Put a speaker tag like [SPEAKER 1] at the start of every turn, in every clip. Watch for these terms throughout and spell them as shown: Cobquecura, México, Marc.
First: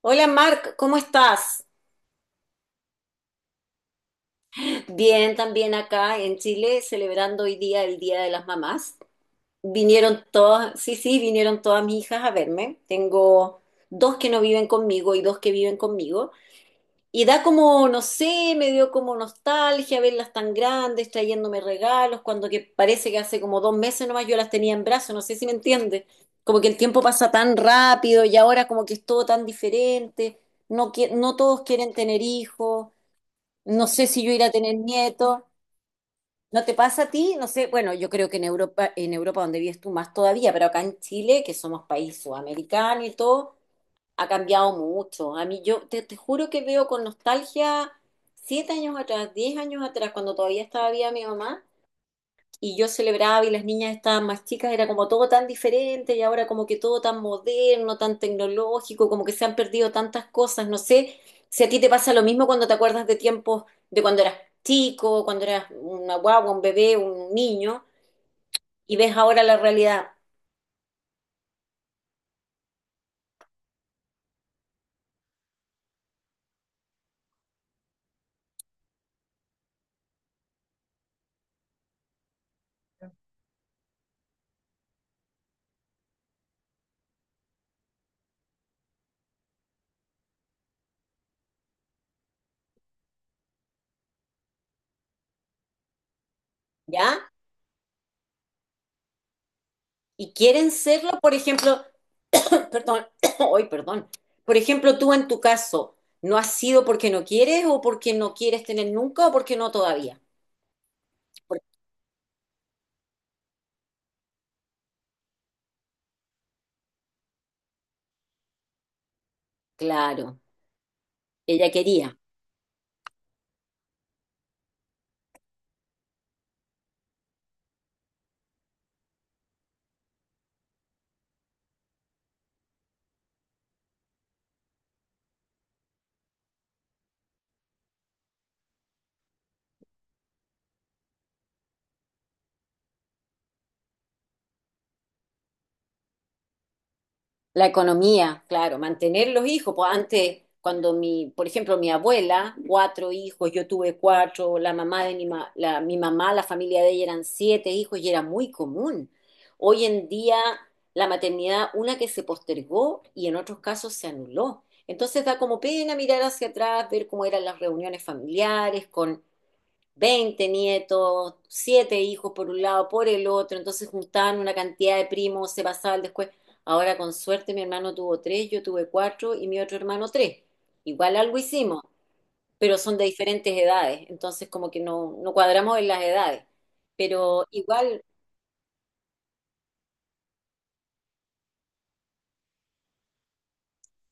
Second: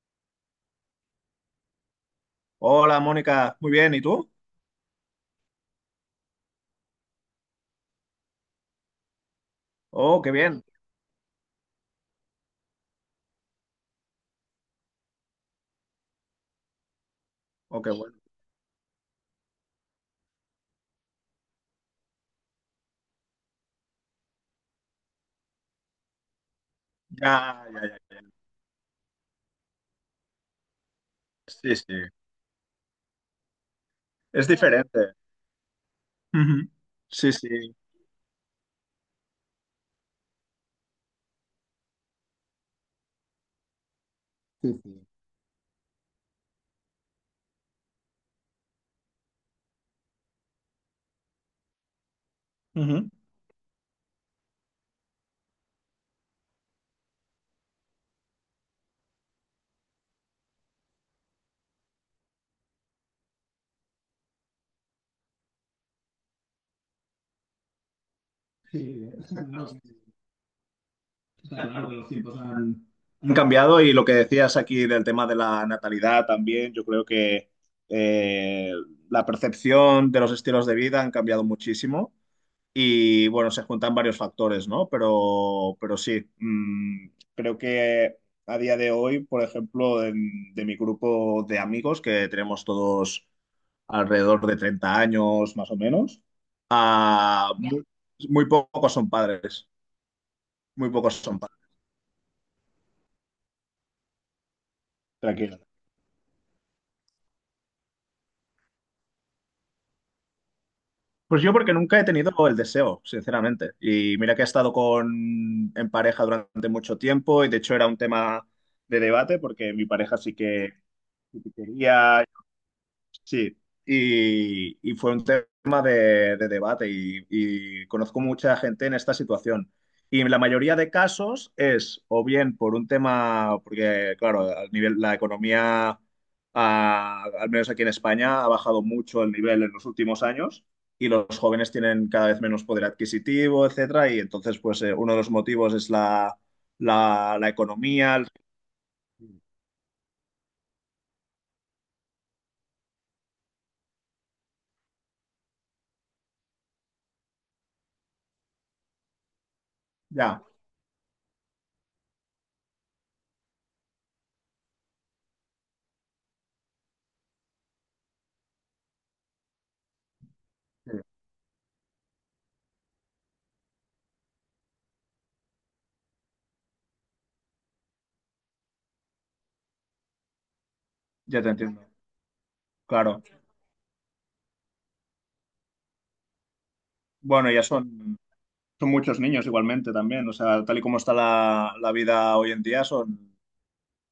[SPEAKER 1] Hola Marc, ¿cómo estás?
[SPEAKER 2] Hola, Mónica. Muy bien. ¿Y tú?
[SPEAKER 1] Bien, también acá en Chile, celebrando hoy día el Día de las Mamás.
[SPEAKER 2] Oh,
[SPEAKER 1] Vinieron
[SPEAKER 2] qué bien.
[SPEAKER 1] todas, sí, sí, vinieron todas mis hijas a verme. Tengo dos que no viven conmigo y dos que viven conmigo. Y da
[SPEAKER 2] Oh,
[SPEAKER 1] como,
[SPEAKER 2] qué
[SPEAKER 1] no
[SPEAKER 2] bueno.
[SPEAKER 1] sé, me dio como nostalgia verlas tan grandes, trayéndome regalos, cuando que parece que hace como 2 meses nomás yo las tenía en brazos, no sé si me entiendes. Como que el tiempo
[SPEAKER 2] Ya,
[SPEAKER 1] pasa tan
[SPEAKER 2] ya, ya, ya.
[SPEAKER 1] rápido y ahora como que es todo tan diferente. No, no todos
[SPEAKER 2] Sí,
[SPEAKER 1] quieren
[SPEAKER 2] sí.
[SPEAKER 1] tener hijos. No sé si yo iré
[SPEAKER 2] Es
[SPEAKER 1] a tener
[SPEAKER 2] diferente.
[SPEAKER 1] nietos. ¿No
[SPEAKER 2] Ujú.
[SPEAKER 1] te pasa a
[SPEAKER 2] Sí,
[SPEAKER 1] ti? No
[SPEAKER 2] sí.
[SPEAKER 1] sé. Bueno, yo creo que en Europa donde vives tú más todavía, pero acá en Chile, que somos país sudamericano y todo, ha
[SPEAKER 2] Sí,
[SPEAKER 1] cambiado
[SPEAKER 2] sí.
[SPEAKER 1] mucho. A mí yo te juro que veo con nostalgia 7 años atrás, 10 años atrás, cuando todavía estaba viva mi mamá, y yo
[SPEAKER 2] Ujú.
[SPEAKER 1] celebraba y las niñas estaban más chicas, era como todo tan diferente y ahora como que todo tan moderno, tan tecnológico, como que se han perdido tantas cosas, no sé si a ti te pasa lo mismo cuando te acuerdas de tiempos de cuando eras chico, cuando eras una guagua, un bebé, un niño y
[SPEAKER 2] Sí,
[SPEAKER 1] ves ahora la
[SPEAKER 2] no,
[SPEAKER 1] realidad.
[SPEAKER 2] está claro que los tiempos han cambiado, y lo que decías aquí del tema de la natalidad también. Yo creo que eh, la percepción de los estilos de vida han cambiado muchísimo. Y bueno, se juntan varios factores, ¿no? Pero sí, creo que a día de hoy, por ejemplo, de mi grupo de amigos, que tenemos todos alrededor de 30 años más o menos,
[SPEAKER 1] ¿Ya?
[SPEAKER 2] muy, muy pocos son padres,
[SPEAKER 1] Y quieren
[SPEAKER 2] muy pocos
[SPEAKER 1] serlo, por
[SPEAKER 2] son padres.
[SPEAKER 1] ejemplo, perdón, hoy perdón. Por ejemplo, tú en tu
[SPEAKER 2] Tranquilo.
[SPEAKER 1] caso, ¿no has sido porque no quieres o porque no quieres tener nunca o porque no todavía?
[SPEAKER 2] Pues yo
[SPEAKER 1] Por-
[SPEAKER 2] porque nunca he tenido el deseo, sinceramente. Y mira que he estado en pareja durante mucho tiempo, y de hecho era un tema de debate porque mi pareja sí
[SPEAKER 1] claro,
[SPEAKER 2] que sí que
[SPEAKER 1] ella quería.
[SPEAKER 2] quería. Sí, y fue un tema de debate, y conozco mucha gente en esta situación. Y la mayoría de casos es o bien por un tema, porque claro, al nivel, la economía, al menos aquí en España, ha bajado mucho el nivel en los últimos años, y los jóvenes tienen cada vez menos poder adquisitivo, etcétera. Y entonces, pues uno de los motivos es la
[SPEAKER 1] La
[SPEAKER 2] economía.
[SPEAKER 1] economía, claro, mantener los hijos. Pues antes, cuando mi, por ejemplo, mi abuela, cuatro hijos, yo tuve cuatro, la mamá de mi mamá, la familia de ella eran siete hijos y era muy común. Hoy en día,
[SPEAKER 2] Ya,
[SPEAKER 1] la maternidad, una que se postergó y en otros casos se anuló. Entonces da como pena mirar hacia atrás, ver cómo eran las reuniones familiares con 20 nietos, siete hijos por un lado, por el otro, entonces juntaban una cantidad de primos, se pasaba el después. Ahora con suerte mi hermano tuvo tres, yo tuve cuatro y mi otro hermano tres. Igual algo
[SPEAKER 2] ya te entiendo.
[SPEAKER 1] hicimos, pero son de
[SPEAKER 2] Claro.
[SPEAKER 1] diferentes edades, entonces como que no cuadramos en las edades, pero
[SPEAKER 2] Bueno, ya
[SPEAKER 1] igual
[SPEAKER 2] son. Son muchos niños igualmente también, o sea, tal y como está la vida hoy en día, son,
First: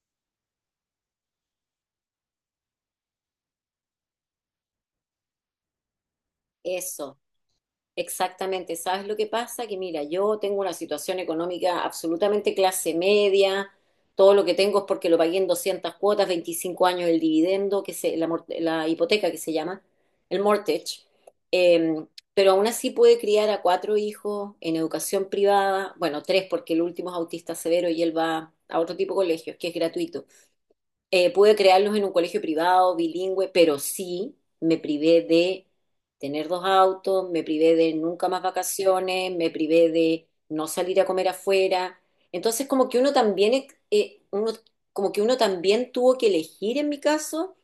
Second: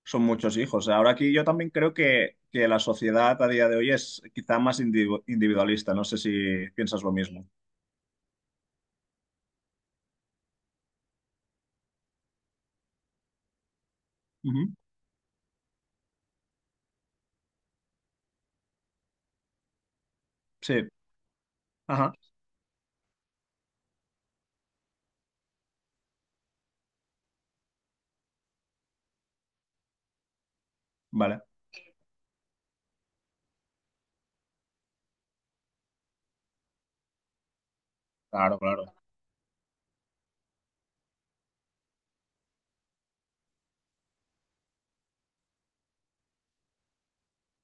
[SPEAKER 2] son muchos hijos. Ahora aquí yo también creo que la sociedad a día de hoy es quizá más individualista. No sé si piensas lo
[SPEAKER 1] eso.
[SPEAKER 2] mismo.
[SPEAKER 1] Exactamente, ¿sabes lo que pasa? Que mira, yo tengo una situación económica absolutamente clase media, todo lo que
[SPEAKER 2] Ujú,
[SPEAKER 1] tengo es porque lo pagué en 200 cuotas, 25 años el dividendo, que se, la, la hipoteca que se llama, el
[SPEAKER 2] sí,
[SPEAKER 1] mortgage. Eh,
[SPEAKER 2] ajá,
[SPEAKER 1] pero aún así pude criar a cuatro hijos en educación privada, bueno, tres porque el último es autista severo y él va a otro tipo de colegios, que es gratuito.
[SPEAKER 2] vale,
[SPEAKER 1] Pude crearlos en un colegio privado, bilingüe, pero sí me privé de tener dos autos, me privé de nunca más
[SPEAKER 2] claro, claro.
[SPEAKER 1] vacaciones, me privé de no salir a comer afuera. Entonces, como que uno también tuvo que elegir en mi caso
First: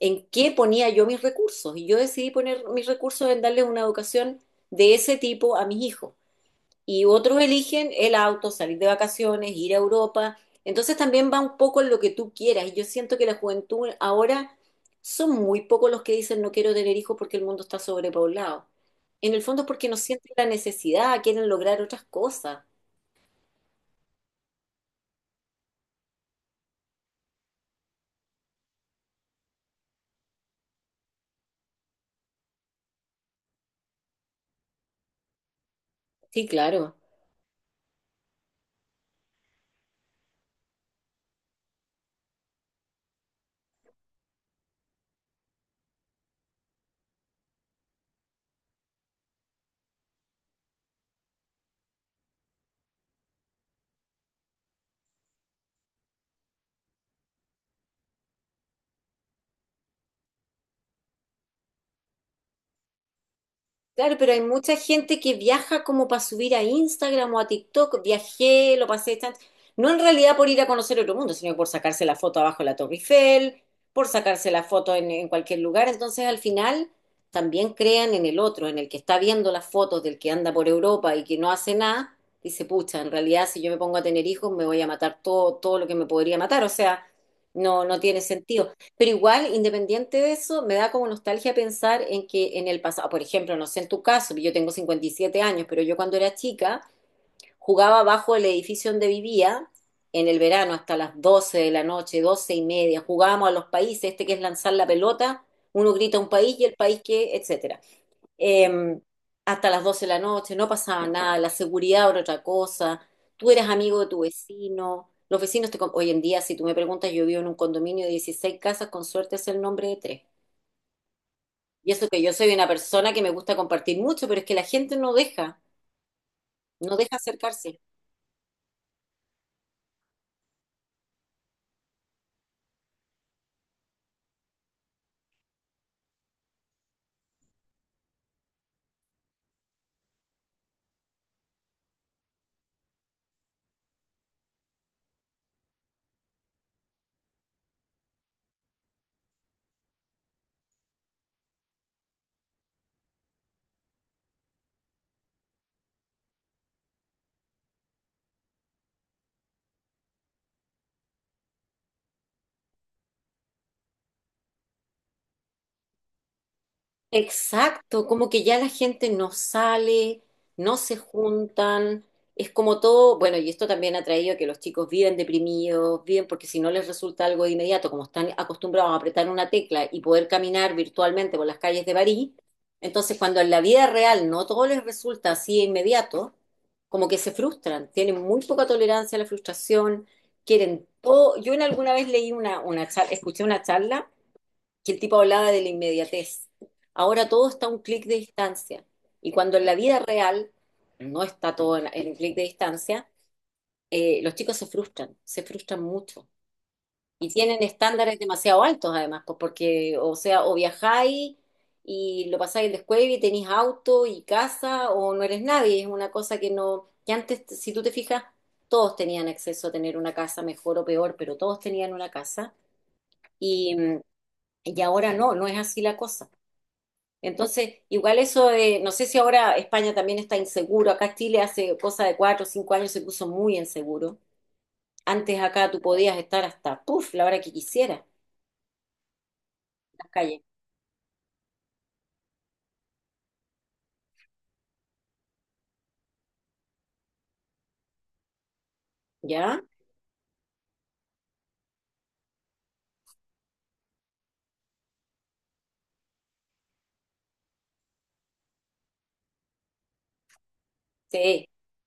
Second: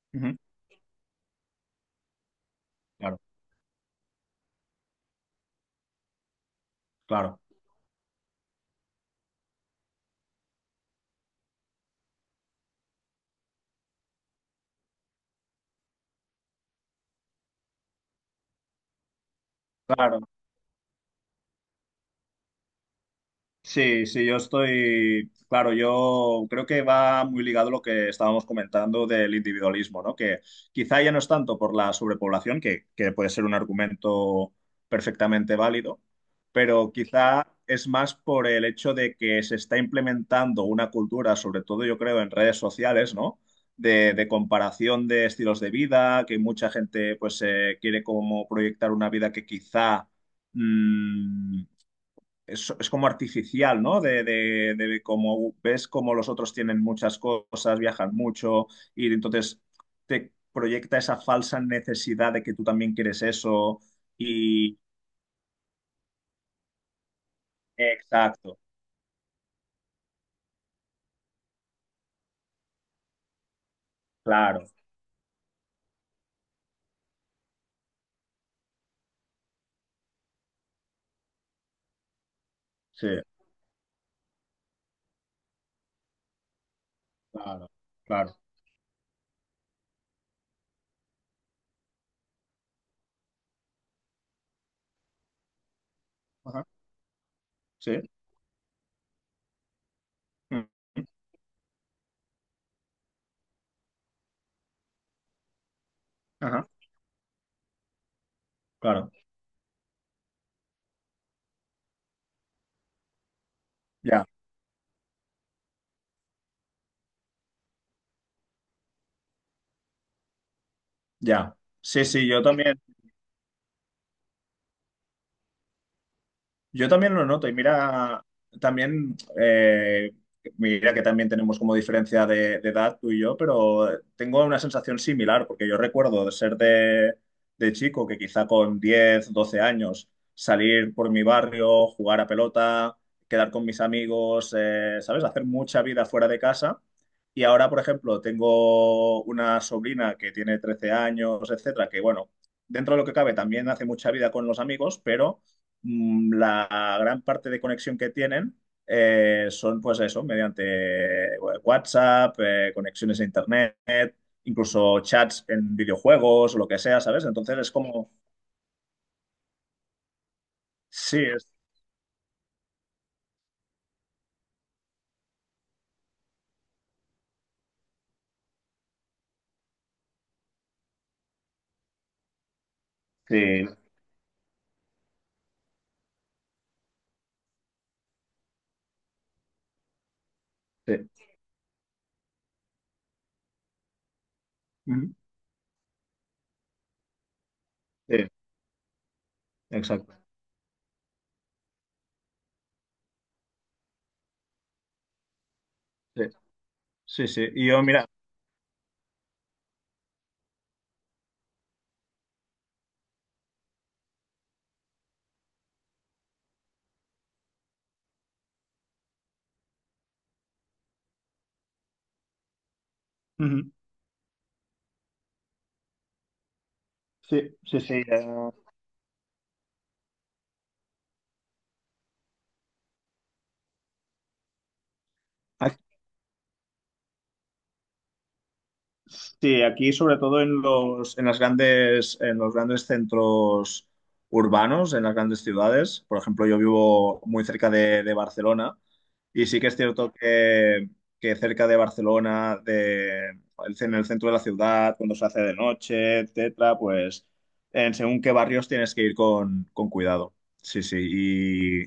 [SPEAKER 1] en
[SPEAKER 2] Ujú,
[SPEAKER 1] qué ponía yo mis recursos. Y yo decidí poner mis
[SPEAKER 2] claro,
[SPEAKER 1] recursos en darles una educación de ese tipo a mis hijos y otros
[SPEAKER 2] claro,
[SPEAKER 1] eligen el auto, salir de vacaciones, ir a Europa. Entonces también va un poco en lo que tú quieras. Y yo siento que la juventud ahora son muy pocos los que dicen no quiero tener hijos porque el mundo está sobrepoblado. En el fondo es porque no
[SPEAKER 2] claro.
[SPEAKER 1] sienten la necesidad, quieren lograr otras cosas.
[SPEAKER 2] Sí, sí, yo estoy, claro, yo creo que va muy ligado a lo que estábamos comentando del individualismo, ¿no? Que quizá ya no es tanto por la sobrepoblación, que puede ser un argumento perfectamente válido,
[SPEAKER 1] Sí,
[SPEAKER 2] pero
[SPEAKER 1] claro.
[SPEAKER 2] quizá es más por el hecho de que se está implementando una cultura, sobre todo yo creo en redes sociales, ¿no? De comparación de estilos de vida, que mucha gente pues quiere como proyectar una vida que quizá... mm, es como artificial, ¿no? De como ves como los otros tienen muchas cosas, viajan mucho, y entonces te proyecta esa falsa necesidad de que tú también quieres eso
[SPEAKER 1] Claro, pero hay mucha
[SPEAKER 2] y...
[SPEAKER 1] gente que viaja como para subir a Instagram o a TikTok.
[SPEAKER 2] Exacto,
[SPEAKER 1] Viajé, lo pasé tan... No en realidad por ir a conocer otro mundo, sino por sacarse la foto abajo de la Torre Eiffel, por sacarse la
[SPEAKER 2] claro,
[SPEAKER 1] foto en cualquier lugar. Entonces, al final, también crean en el otro, en el que está viendo las fotos del que anda por Europa y que no hace nada. Dice, pucha,
[SPEAKER 2] sí,
[SPEAKER 1] en realidad, si yo me pongo a tener hijos, me voy a matar todo, todo lo que me podría matar. O sea,
[SPEAKER 2] claro,
[SPEAKER 1] no, no tiene
[SPEAKER 2] claro.
[SPEAKER 1] sentido. Pero igual, independiente de eso, me da como nostalgia pensar en que en el pasado, por ejemplo, no sé en tu caso, yo tengo 57 años, pero yo cuando era
[SPEAKER 2] Ajá,
[SPEAKER 1] chica
[SPEAKER 2] sí,
[SPEAKER 1] jugaba bajo el edificio donde vivía en el
[SPEAKER 2] mm,
[SPEAKER 1] verano hasta las 12 de la noche, 12:30, jugábamos a los países, este que es lanzar la pelota, uno grita un país y
[SPEAKER 2] ajá,
[SPEAKER 1] el país que, etcétera, eh,
[SPEAKER 2] claro,
[SPEAKER 1] hasta las 12 de la noche, no pasaba nada, la seguridad era otra cosa, tú eras amigo de tu
[SPEAKER 2] ya,
[SPEAKER 1] vecino, los vecinos Hoy en día, si tú me preguntas, yo vivo en un condominio de 16 casas, con suerte es el nombre de tres.
[SPEAKER 2] ya.
[SPEAKER 1] Y
[SPEAKER 2] Sí,
[SPEAKER 1] eso que
[SPEAKER 2] sí,
[SPEAKER 1] yo
[SPEAKER 2] yo
[SPEAKER 1] soy una
[SPEAKER 2] también.
[SPEAKER 1] persona que me gusta compartir mucho, pero es que la gente no deja,
[SPEAKER 2] Yo
[SPEAKER 1] no
[SPEAKER 2] también
[SPEAKER 1] deja
[SPEAKER 2] lo noto, y
[SPEAKER 1] acercarse.
[SPEAKER 2] mira, también, mira que también tenemos como diferencia de edad tú y yo, pero tengo una sensación similar, porque yo recuerdo de ser de chico, que quizá con 10 12 años salir por mi barrio, jugar a pelota, quedar con mis amigos, ¿sabes? Hacer mucha vida fuera de casa. Y ahora, por ejemplo, tengo una sobrina que tiene 13 años, etcétera, que bueno, dentro de lo que cabe también hace mucha vida con los amigos, pero la gran parte de conexión que tienen son pues eso, mediante eh, WhatsApp, conexiones a Internet, incluso chats en videojuegos o lo que sea, ¿sabes? Entonces es
[SPEAKER 1] Exacto,
[SPEAKER 2] como,
[SPEAKER 1] como que ya la gente no sale, no se
[SPEAKER 2] sí,
[SPEAKER 1] juntan, es como todo, bueno, y esto también ha traído a que los chicos viven deprimidos, viven porque si no les resulta algo de inmediato, como están acostumbrados a apretar una tecla y poder caminar virtualmente por las calles de París, entonces cuando en la
[SPEAKER 2] sí,
[SPEAKER 1] vida real no todo les resulta así de inmediato, como que se frustran, tienen muy poca tolerancia a la frustración, quieren
[SPEAKER 2] sí.
[SPEAKER 1] todo. Yo en alguna vez leí una charla, escuché una charla que el
[SPEAKER 2] Ujú.
[SPEAKER 1] tipo hablaba de la inmediatez. Ahora todo está a un clic de
[SPEAKER 2] Sí,
[SPEAKER 1] distancia. Y cuando en la vida
[SPEAKER 2] exacto,
[SPEAKER 1] real no está todo en un clic de distancia, los chicos se frustran
[SPEAKER 2] sí,
[SPEAKER 1] mucho.
[SPEAKER 2] sí,
[SPEAKER 1] Y
[SPEAKER 2] sí.
[SPEAKER 1] tienen
[SPEAKER 2] Y yo, mira,
[SPEAKER 1] estándares demasiado altos además, pues porque, o sea, o viajáis y lo pasáis en la escuela y tenéis auto y casa, o no eres nadie. Es una cosa que no, que antes, si tú te fijas, todos tenían acceso a tener una casa, mejor o peor, pero todos tenían una casa.
[SPEAKER 2] ujú,
[SPEAKER 1] Y, mm, y ahora no, no es así la cosa.
[SPEAKER 2] sí,
[SPEAKER 1] Entonces,
[SPEAKER 2] sí, sí.
[SPEAKER 1] igual eso de, no sé si ahora España también está inseguro, acá Chile hace cosa de 4 o 5 años se puso muy inseguro. Antes acá
[SPEAKER 2] eh,
[SPEAKER 1] tú podías estar hasta, puff, la hora que quisieras en
[SPEAKER 2] Sí, aquí
[SPEAKER 1] las
[SPEAKER 2] sobre
[SPEAKER 1] calles.
[SPEAKER 2] todo en los, en las grandes, en los grandes centros urbanos, en las grandes ciudades. Por ejemplo, yo vivo muy cerca de Barcelona, y sí
[SPEAKER 1] ¿Ya?
[SPEAKER 2] que es cierto que cerca de Barcelona, en el centro de la ciudad, cuando se hace de noche, etcétera, pues en según qué barrios tienes que ir con cuidado. Sí,
[SPEAKER 1] Sí.
[SPEAKER 2] sí.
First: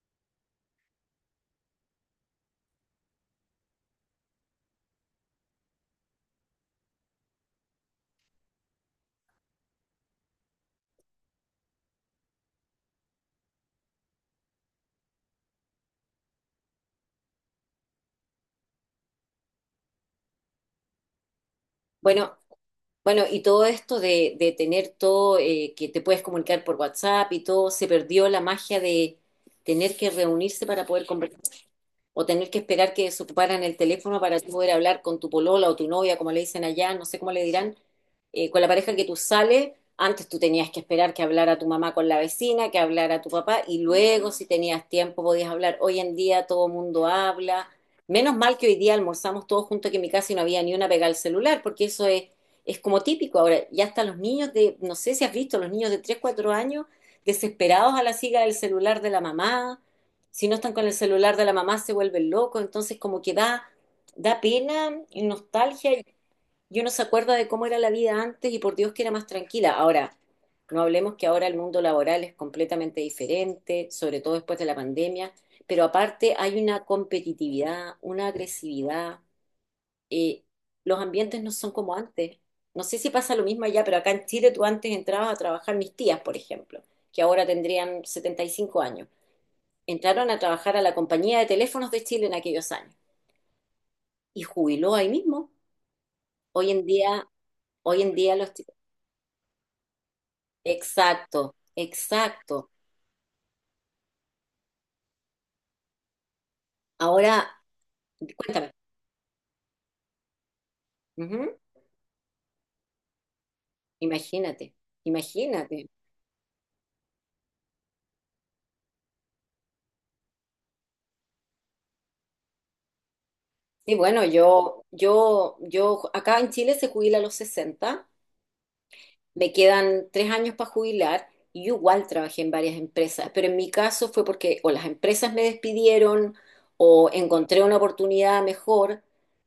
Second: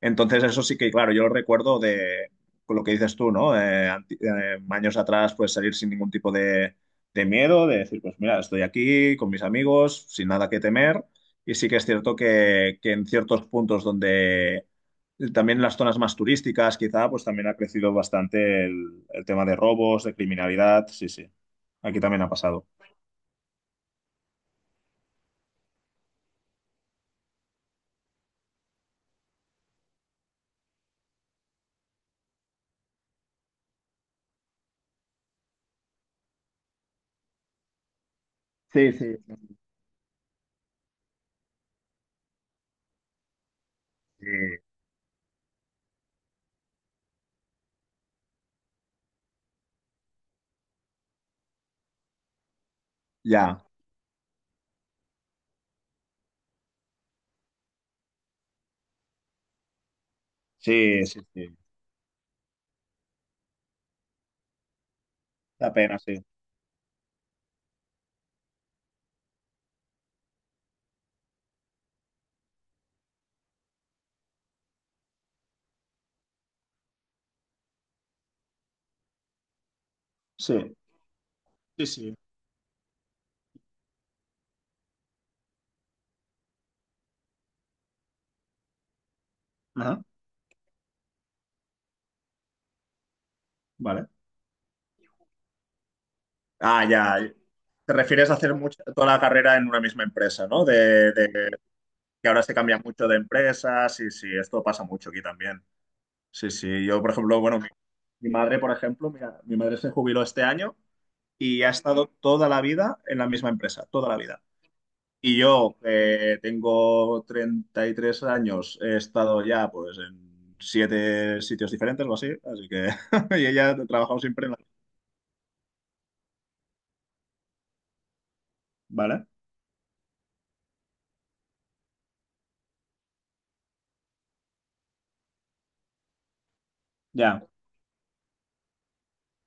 [SPEAKER 2] Entonces, eso sí que, claro, yo lo recuerdo de con lo que dices tú, ¿no? Años atrás, pues salir sin ningún tipo de miedo, de decir, pues mira, estoy aquí con mis amigos, sin nada que temer. Y sí que es cierto que en ciertos puntos donde también en las zonas más turísticas, quizá, pues también ha crecido bastante el tema de robos, de criminalidad. Sí, sí. Aquí también ha
[SPEAKER 1] Bueno,
[SPEAKER 2] pasado.
[SPEAKER 1] bueno, y todo esto de tener todo, que te puedes comunicar por WhatsApp y todo, se perdió la magia de tener que reunirse para poder conversar, o tener que esperar que desocuparan el teléfono para tú poder hablar con tu polola o tu novia, como le dicen allá, no sé cómo le dirán, con la
[SPEAKER 2] Sí,
[SPEAKER 1] pareja que tú
[SPEAKER 2] sí.
[SPEAKER 1] sales, antes tú tenías que esperar que hablara tu mamá con la vecina, que hablara tu papá, y
[SPEAKER 2] Sí,
[SPEAKER 1] luego si tenías tiempo podías hablar. Hoy en día todo el mundo habla. Menos mal que hoy día almorzamos todos juntos que en mi casa y no había ni una pegada al celular, porque eso es como típico.
[SPEAKER 2] ya.
[SPEAKER 1] Ahora, ya hasta los niños de, no sé si has visto, los niños de 3 4 años desesperados a la siga del celular de la mamá, si no están con el
[SPEAKER 2] Sí, sí,
[SPEAKER 1] celular de la
[SPEAKER 2] sí.
[SPEAKER 1] mamá se vuelven locos, entonces como que da pena y
[SPEAKER 2] Da
[SPEAKER 1] nostalgia
[SPEAKER 2] pena,
[SPEAKER 1] y
[SPEAKER 2] sí.
[SPEAKER 1] y uno se acuerda de cómo era la vida antes y por Dios que era más tranquila. Ahora, no hablemos que ahora el mundo laboral es completamente diferente, sobre todo después de la pandemia, pero aparte hay una competitividad, una agresividad, eh,
[SPEAKER 2] Sí,
[SPEAKER 1] los ambientes no son
[SPEAKER 2] sí,
[SPEAKER 1] como
[SPEAKER 2] sí.
[SPEAKER 1] antes. No sé si pasa lo mismo allá, pero acá en Chile tú antes entrabas a trabajar mis tías, por ejemplo, que ahora tendrían 75 años,
[SPEAKER 2] Ajá.
[SPEAKER 1] entraron a trabajar a la compañía de teléfonos de Chile en aquellos años
[SPEAKER 2] Vale.
[SPEAKER 1] y jubiló ahí mismo. Hoy
[SPEAKER 2] Ah,
[SPEAKER 1] en
[SPEAKER 2] ya.
[SPEAKER 1] día,
[SPEAKER 2] Te
[SPEAKER 1] hoy en
[SPEAKER 2] refieres a
[SPEAKER 1] día los chicos.
[SPEAKER 2] toda la carrera en una misma empresa, ¿no? De
[SPEAKER 1] Exacto,
[SPEAKER 2] que ahora se
[SPEAKER 1] exacto.
[SPEAKER 2] cambia mucho de empresa. Sí, sí, esto pasa mucho aquí también. Sí, sí. Yo, por ejemplo,
[SPEAKER 1] Ahora,
[SPEAKER 2] bueno, mi madre,
[SPEAKER 1] cuéntame.
[SPEAKER 2] por ejemplo, mira, mi madre se jubiló este año,
[SPEAKER 1] Ujú.
[SPEAKER 2] y ha estado toda la vida en la misma empresa, toda la vida.
[SPEAKER 1] Imagínate,
[SPEAKER 2] Y yo
[SPEAKER 1] imagínate.
[SPEAKER 2] tengo 33 años, he estado ya pues en siete sitios diferentes o así, así que y ella ha
[SPEAKER 1] Y
[SPEAKER 2] trabajado
[SPEAKER 1] bueno,
[SPEAKER 2] siempre en la...
[SPEAKER 1] acá en Chile se jubila a los 60,
[SPEAKER 2] ¿Vale?
[SPEAKER 1] me quedan 3 años para jubilar y yo igual trabajé en varias empresas, pero en mi caso fue porque o las empresas me despidieron o
[SPEAKER 2] Ya.
[SPEAKER 1] encontré una oportunidad mejor,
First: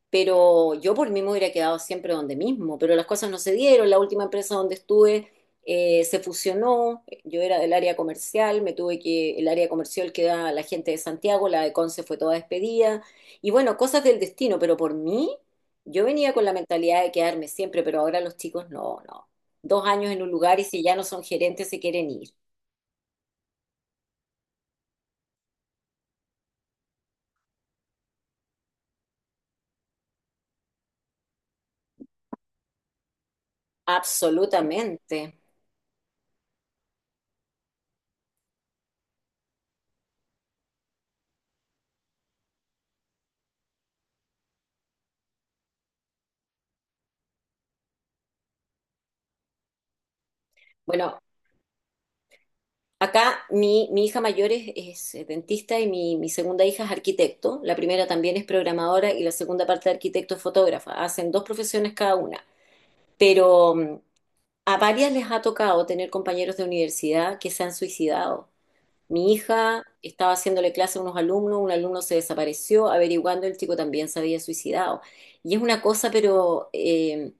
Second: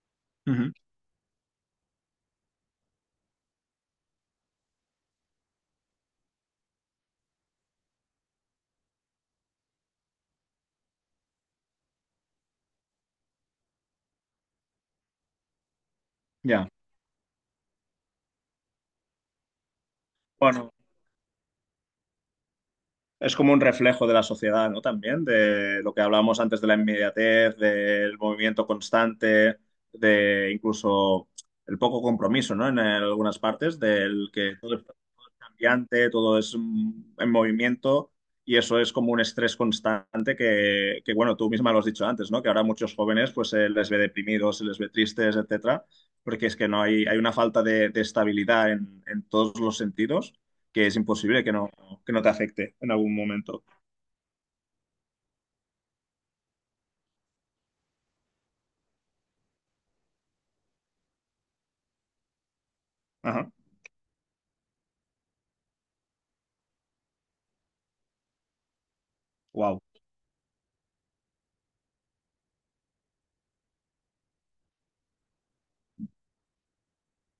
[SPEAKER 1] pero
[SPEAKER 2] Ujú.
[SPEAKER 1] yo por mí me hubiera quedado siempre donde mismo, pero las cosas no se dieron, la última empresa donde estuve se fusionó, yo era del área comercial, me tuve que, el área comercial queda la gente de Santiago, la de Conce fue toda despedida, y bueno, cosas del destino, pero por mí... Yo venía con la
[SPEAKER 2] Ya.
[SPEAKER 1] mentalidad de quedarme siempre, pero ahora los chicos no, no, 2 años en un lugar y
[SPEAKER 2] Bueno,
[SPEAKER 1] si ya no son gerentes se quieren ir.
[SPEAKER 2] es como un reflejo de la sociedad, ¿no? También de lo que hablábamos antes de la inmediatez, del movimiento constante, de incluso el poco compromiso, ¿no? En algunas partes del que todo
[SPEAKER 1] Absolutamente.
[SPEAKER 2] brillante, todo es en movimiento, y eso es como un estrés constante que, bueno, tú misma lo has dicho antes, ¿no? Que ahora muchos jóvenes pues se les ve deprimidos, se les ve tristes, etcétera, porque es que no hay, hay una falta de estabilidad en todos los sentidos, que es
[SPEAKER 1] Bueno,
[SPEAKER 2] imposible que no te afecte en algún
[SPEAKER 1] acá
[SPEAKER 2] momento.
[SPEAKER 1] mi hija mayor es, es dentista y mi segunda hija es arquitecto. La primera también es programadora y la segunda parte de arquitecto es fotógrafa. Hacen dos profesiones cada una.
[SPEAKER 2] Ajá.
[SPEAKER 1] Pero a varias les ha tocado tener compañeros de universidad que se han suicidado. Mi
[SPEAKER 2] Wow.
[SPEAKER 1] hija estaba haciéndole clase a unos alumnos, un alumno se desapareció, averiguando el chico también se había suicidado. Y es una cosa, pero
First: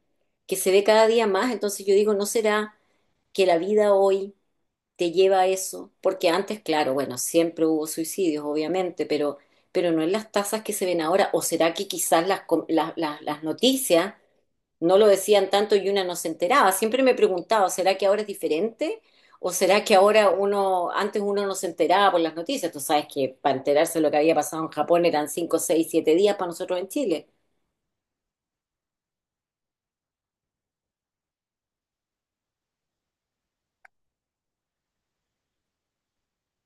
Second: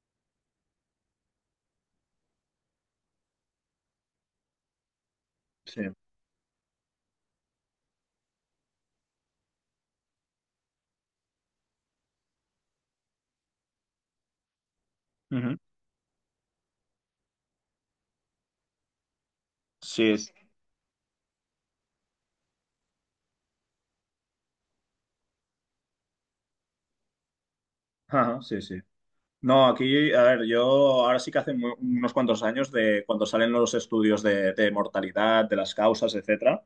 [SPEAKER 1] que se ve cada día más, entonces yo digo, ¿no será que la vida hoy te lleva a
[SPEAKER 2] Sí.
[SPEAKER 1] eso? Porque antes, claro, bueno, siempre hubo suicidios, obviamente, pero no en las tasas que se ven ahora, o será que quizás las, com- las noticias no lo decían
[SPEAKER 2] Ujú.
[SPEAKER 1] tanto y una no se enteraba. Siempre me he preguntado, ¿será que ahora es diferente? ¿O será que
[SPEAKER 2] Sí,
[SPEAKER 1] ahora uno, antes uno no se enteraba por las noticias? Tú sabes que para enterarse de lo que había pasado en Japón eran 5, 6, 7 días para nosotros en Chile.
[SPEAKER 2] ajá, sí, sí. No, aquí, a ver, yo ahora sí que hace unos cuantos años de cuando salen los estudios de mortalidad, de las causas, etcétera,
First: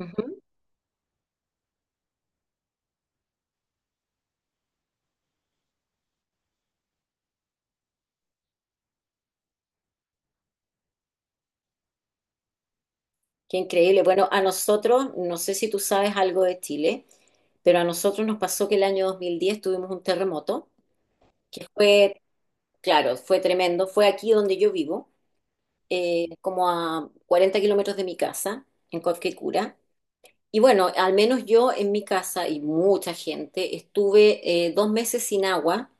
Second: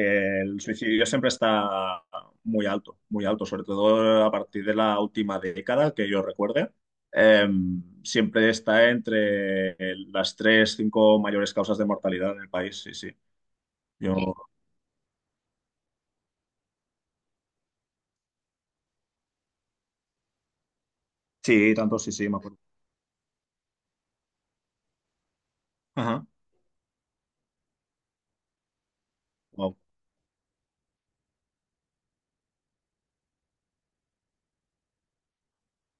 [SPEAKER 1] Ujú.
[SPEAKER 2] el suicidio siempre está muy alto, sobre todo a partir de la última década que yo recuerde. Eh, siempre está entre las tres, cinco mayores causas de mortalidad en el país, sí, sí.
[SPEAKER 1] Qué increíble.
[SPEAKER 2] Yo,
[SPEAKER 1] Bueno, a nosotros, no sé si tú sabes algo de Chile, pero a nosotros nos pasó que el año 2010 tuvimos un terremoto, que
[SPEAKER 2] sí, tanto sí,
[SPEAKER 1] fue,
[SPEAKER 2] sí, me acuerdo.
[SPEAKER 1] claro, fue tremendo. Fue aquí donde yo vivo,
[SPEAKER 2] Ajá.
[SPEAKER 1] como a 40 kilómetros de mi casa, en Cobquecura.
[SPEAKER 2] Wow,
[SPEAKER 1] Y bueno, al menos yo en mi casa y mucha gente estuve 2 meses sin agua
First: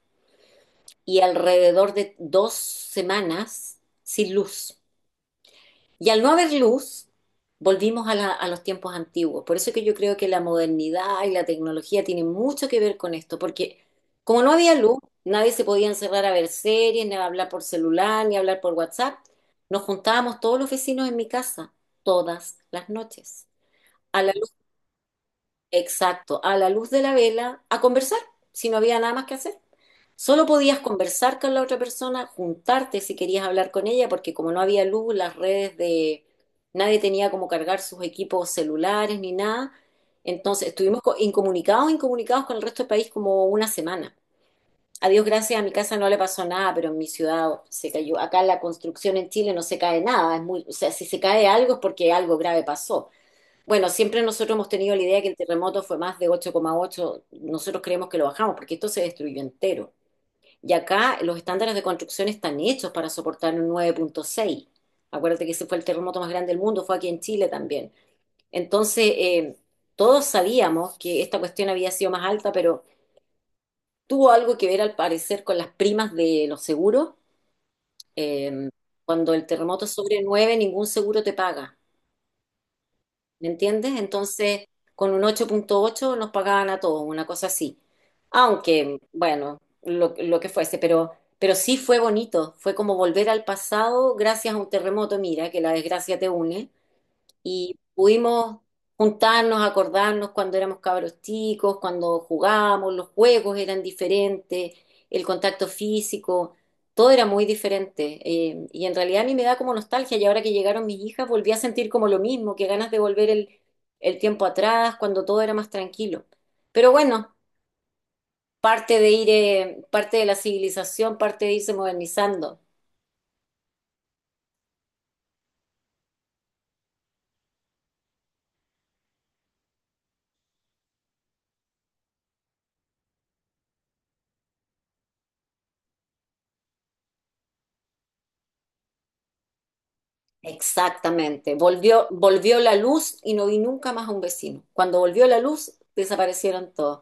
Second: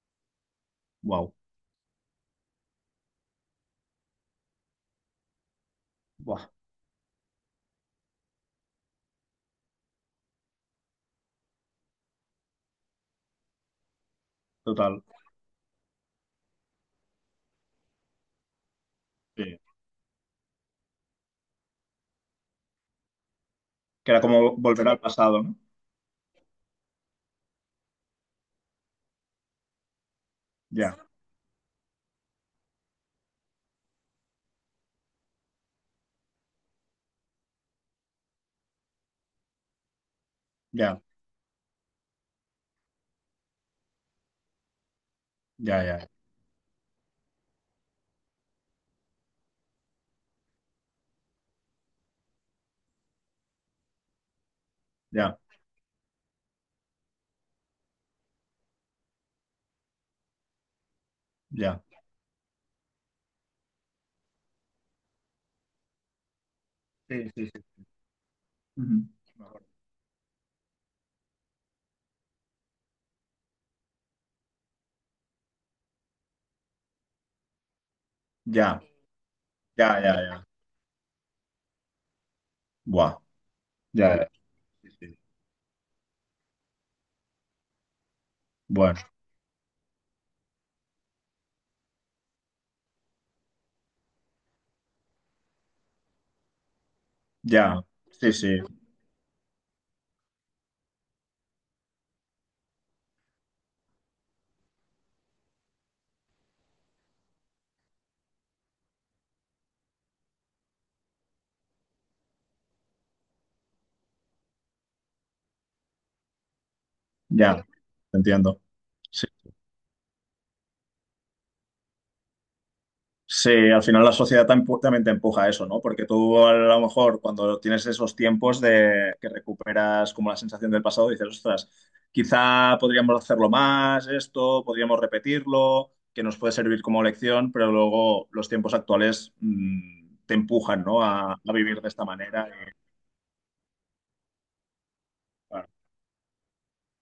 [SPEAKER 1] y
[SPEAKER 2] wow,
[SPEAKER 1] alrededor de 2 semanas sin luz. Y al no
[SPEAKER 2] buah,
[SPEAKER 1] haber luz, volvimos a los tiempos antiguos. Por eso que yo creo que la modernidad y la tecnología tienen mucho que ver con esto, porque como no había luz,
[SPEAKER 2] total,
[SPEAKER 1] nadie se podía encerrar a ver series, ni a hablar por celular, ni a hablar por WhatsApp.
[SPEAKER 2] sí.
[SPEAKER 1] Nos juntábamos todos los vecinos en mi casa, todas las noches.
[SPEAKER 2] Que era
[SPEAKER 1] A la
[SPEAKER 2] como volver al pasado, ¿no?
[SPEAKER 1] Exacto, a la luz de la vela, a conversar, si no había nada más que hacer. Solo podías
[SPEAKER 2] Ya,
[SPEAKER 1] conversar con la otra persona, juntarte si querías hablar con ella, porque como no había luz, las redes de... Nadie tenía como cargar sus equipos celulares ni nada. Entonces
[SPEAKER 2] ya,
[SPEAKER 1] estuvimos incomunicados con el resto del país como una semana. A Dios gracias, a mi
[SPEAKER 2] ya,
[SPEAKER 1] casa no
[SPEAKER 2] ya.
[SPEAKER 1] le pasó nada, pero en mi ciudad se cayó. Acá la construcción en Chile no se cae nada. Es muy, o sea, si se cae algo es porque algo grave pasó. Bueno, siempre nosotros hemos tenido la idea que el
[SPEAKER 2] Ya,
[SPEAKER 1] terremoto fue más de 8,8. Nosotros creemos que lo bajamos porque esto se destruyó entero. Y acá los estándares de
[SPEAKER 2] ya.
[SPEAKER 1] construcción están hechos para soportar un 9,6. Acuérdate que ese fue el terremoto más grande del mundo, fue aquí en
[SPEAKER 2] Sí,
[SPEAKER 1] Chile
[SPEAKER 2] sí, sí.
[SPEAKER 1] también. Entonces,
[SPEAKER 2] Ujú.
[SPEAKER 1] todos sabíamos que esta cuestión había sido más alta, pero tuvo algo que ver al parecer con las primas de los seguros. Eh,
[SPEAKER 2] Ya,
[SPEAKER 1] Cuando el terremoto es
[SPEAKER 2] ya, ya,
[SPEAKER 1] sobre
[SPEAKER 2] ya.
[SPEAKER 1] 9, ningún seguro te paga.
[SPEAKER 2] Buah,
[SPEAKER 1] ¿Me entiendes?
[SPEAKER 2] ya, ya.
[SPEAKER 1] Entonces,
[SPEAKER 2] Sí,
[SPEAKER 1] con
[SPEAKER 2] sí.
[SPEAKER 1] un 8,8 nos pagaban a todos, una cosa así. Aunque,
[SPEAKER 2] Bueno,
[SPEAKER 1] bueno, lo que fuese, pero sí fue bonito. Fue como volver al pasado gracias a un terremoto, mira, que la desgracia te une y
[SPEAKER 2] ya. Sí,
[SPEAKER 1] pudimos
[SPEAKER 2] sí,
[SPEAKER 1] juntarnos, acordarnos cuando éramos cabros chicos, cuando jugábamos, los juegos eran diferentes, el contacto físico, todo era muy diferente. Y en realidad a mí me da como nostalgia y ahora que llegaron mis hijas volví a sentir como lo mismo, que ganas de volver el tiempo atrás, cuando todo era más tranquilo. Pero bueno,
[SPEAKER 2] ya. Te entiendo.
[SPEAKER 1] parte de
[SPEAKER 2] Sí.
[SPEAKER 1] ir, parte de la civilización, parte de irse modernizando.
[SPEAKER 2] Sí, al final la sociedad también te empuja a eso, ¿no? Porque tú a lo mejor cuando tienes esos tiempos de que recuperas como la sensación del pasado, dices, ostras, quizá podríamos hacerlo más, esto, podríamos repetirlo, que nos puede servir como lección, pero luego los tiempos actuales te empujan, ¿no? A
[SPEAKER 1] Exactamente.
[SPEAKER 2] vivir de esta
[SPEAKER 1] Volvió,
[SPEAKER 2] manera.
[SPEAKER 1] volvió la luz y no vi nunca más a un vecino. Cuando volvió la
[SPEAKER 2] Claro,
[SPEAKER 1] luz, desaparecieron todos.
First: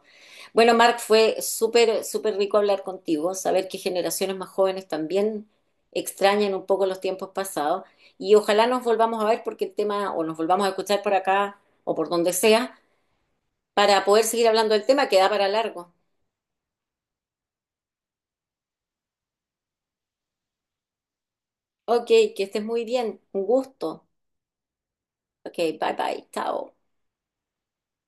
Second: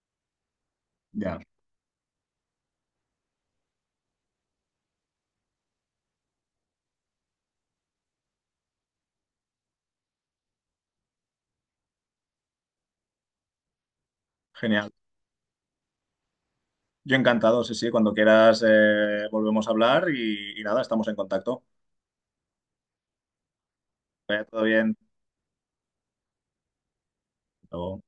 [SPEAKER 1] Bueno, Marc, fue
[SPEAKER 2] ya,
[SPEAKER 1] súper, súper rico hablar contigo, saber que generaciones más jóvenes también extrañan un poco los tiempos pasados y ojalá nos volvamos a ver porque el tema, o nos volvamos a escuchar por acá o por donde sea, para poder seguir hablando del
[SPEAKER 2] genial.
[SPEAKER 1] tema que da para largo.
[SPEAKER 2] Yo encantado, sí, sí, cuando quieras volvemos a hablar, y nada, estamos en contacto.
[SPEAKER 1] Ok, que estés muy bien. Un gusto.
[SPEAKER 2] Que vaya todo bien.
[SPEAKER 1] Ok, bye bye. Chao.
[SPEAKER 2] Hasta luego.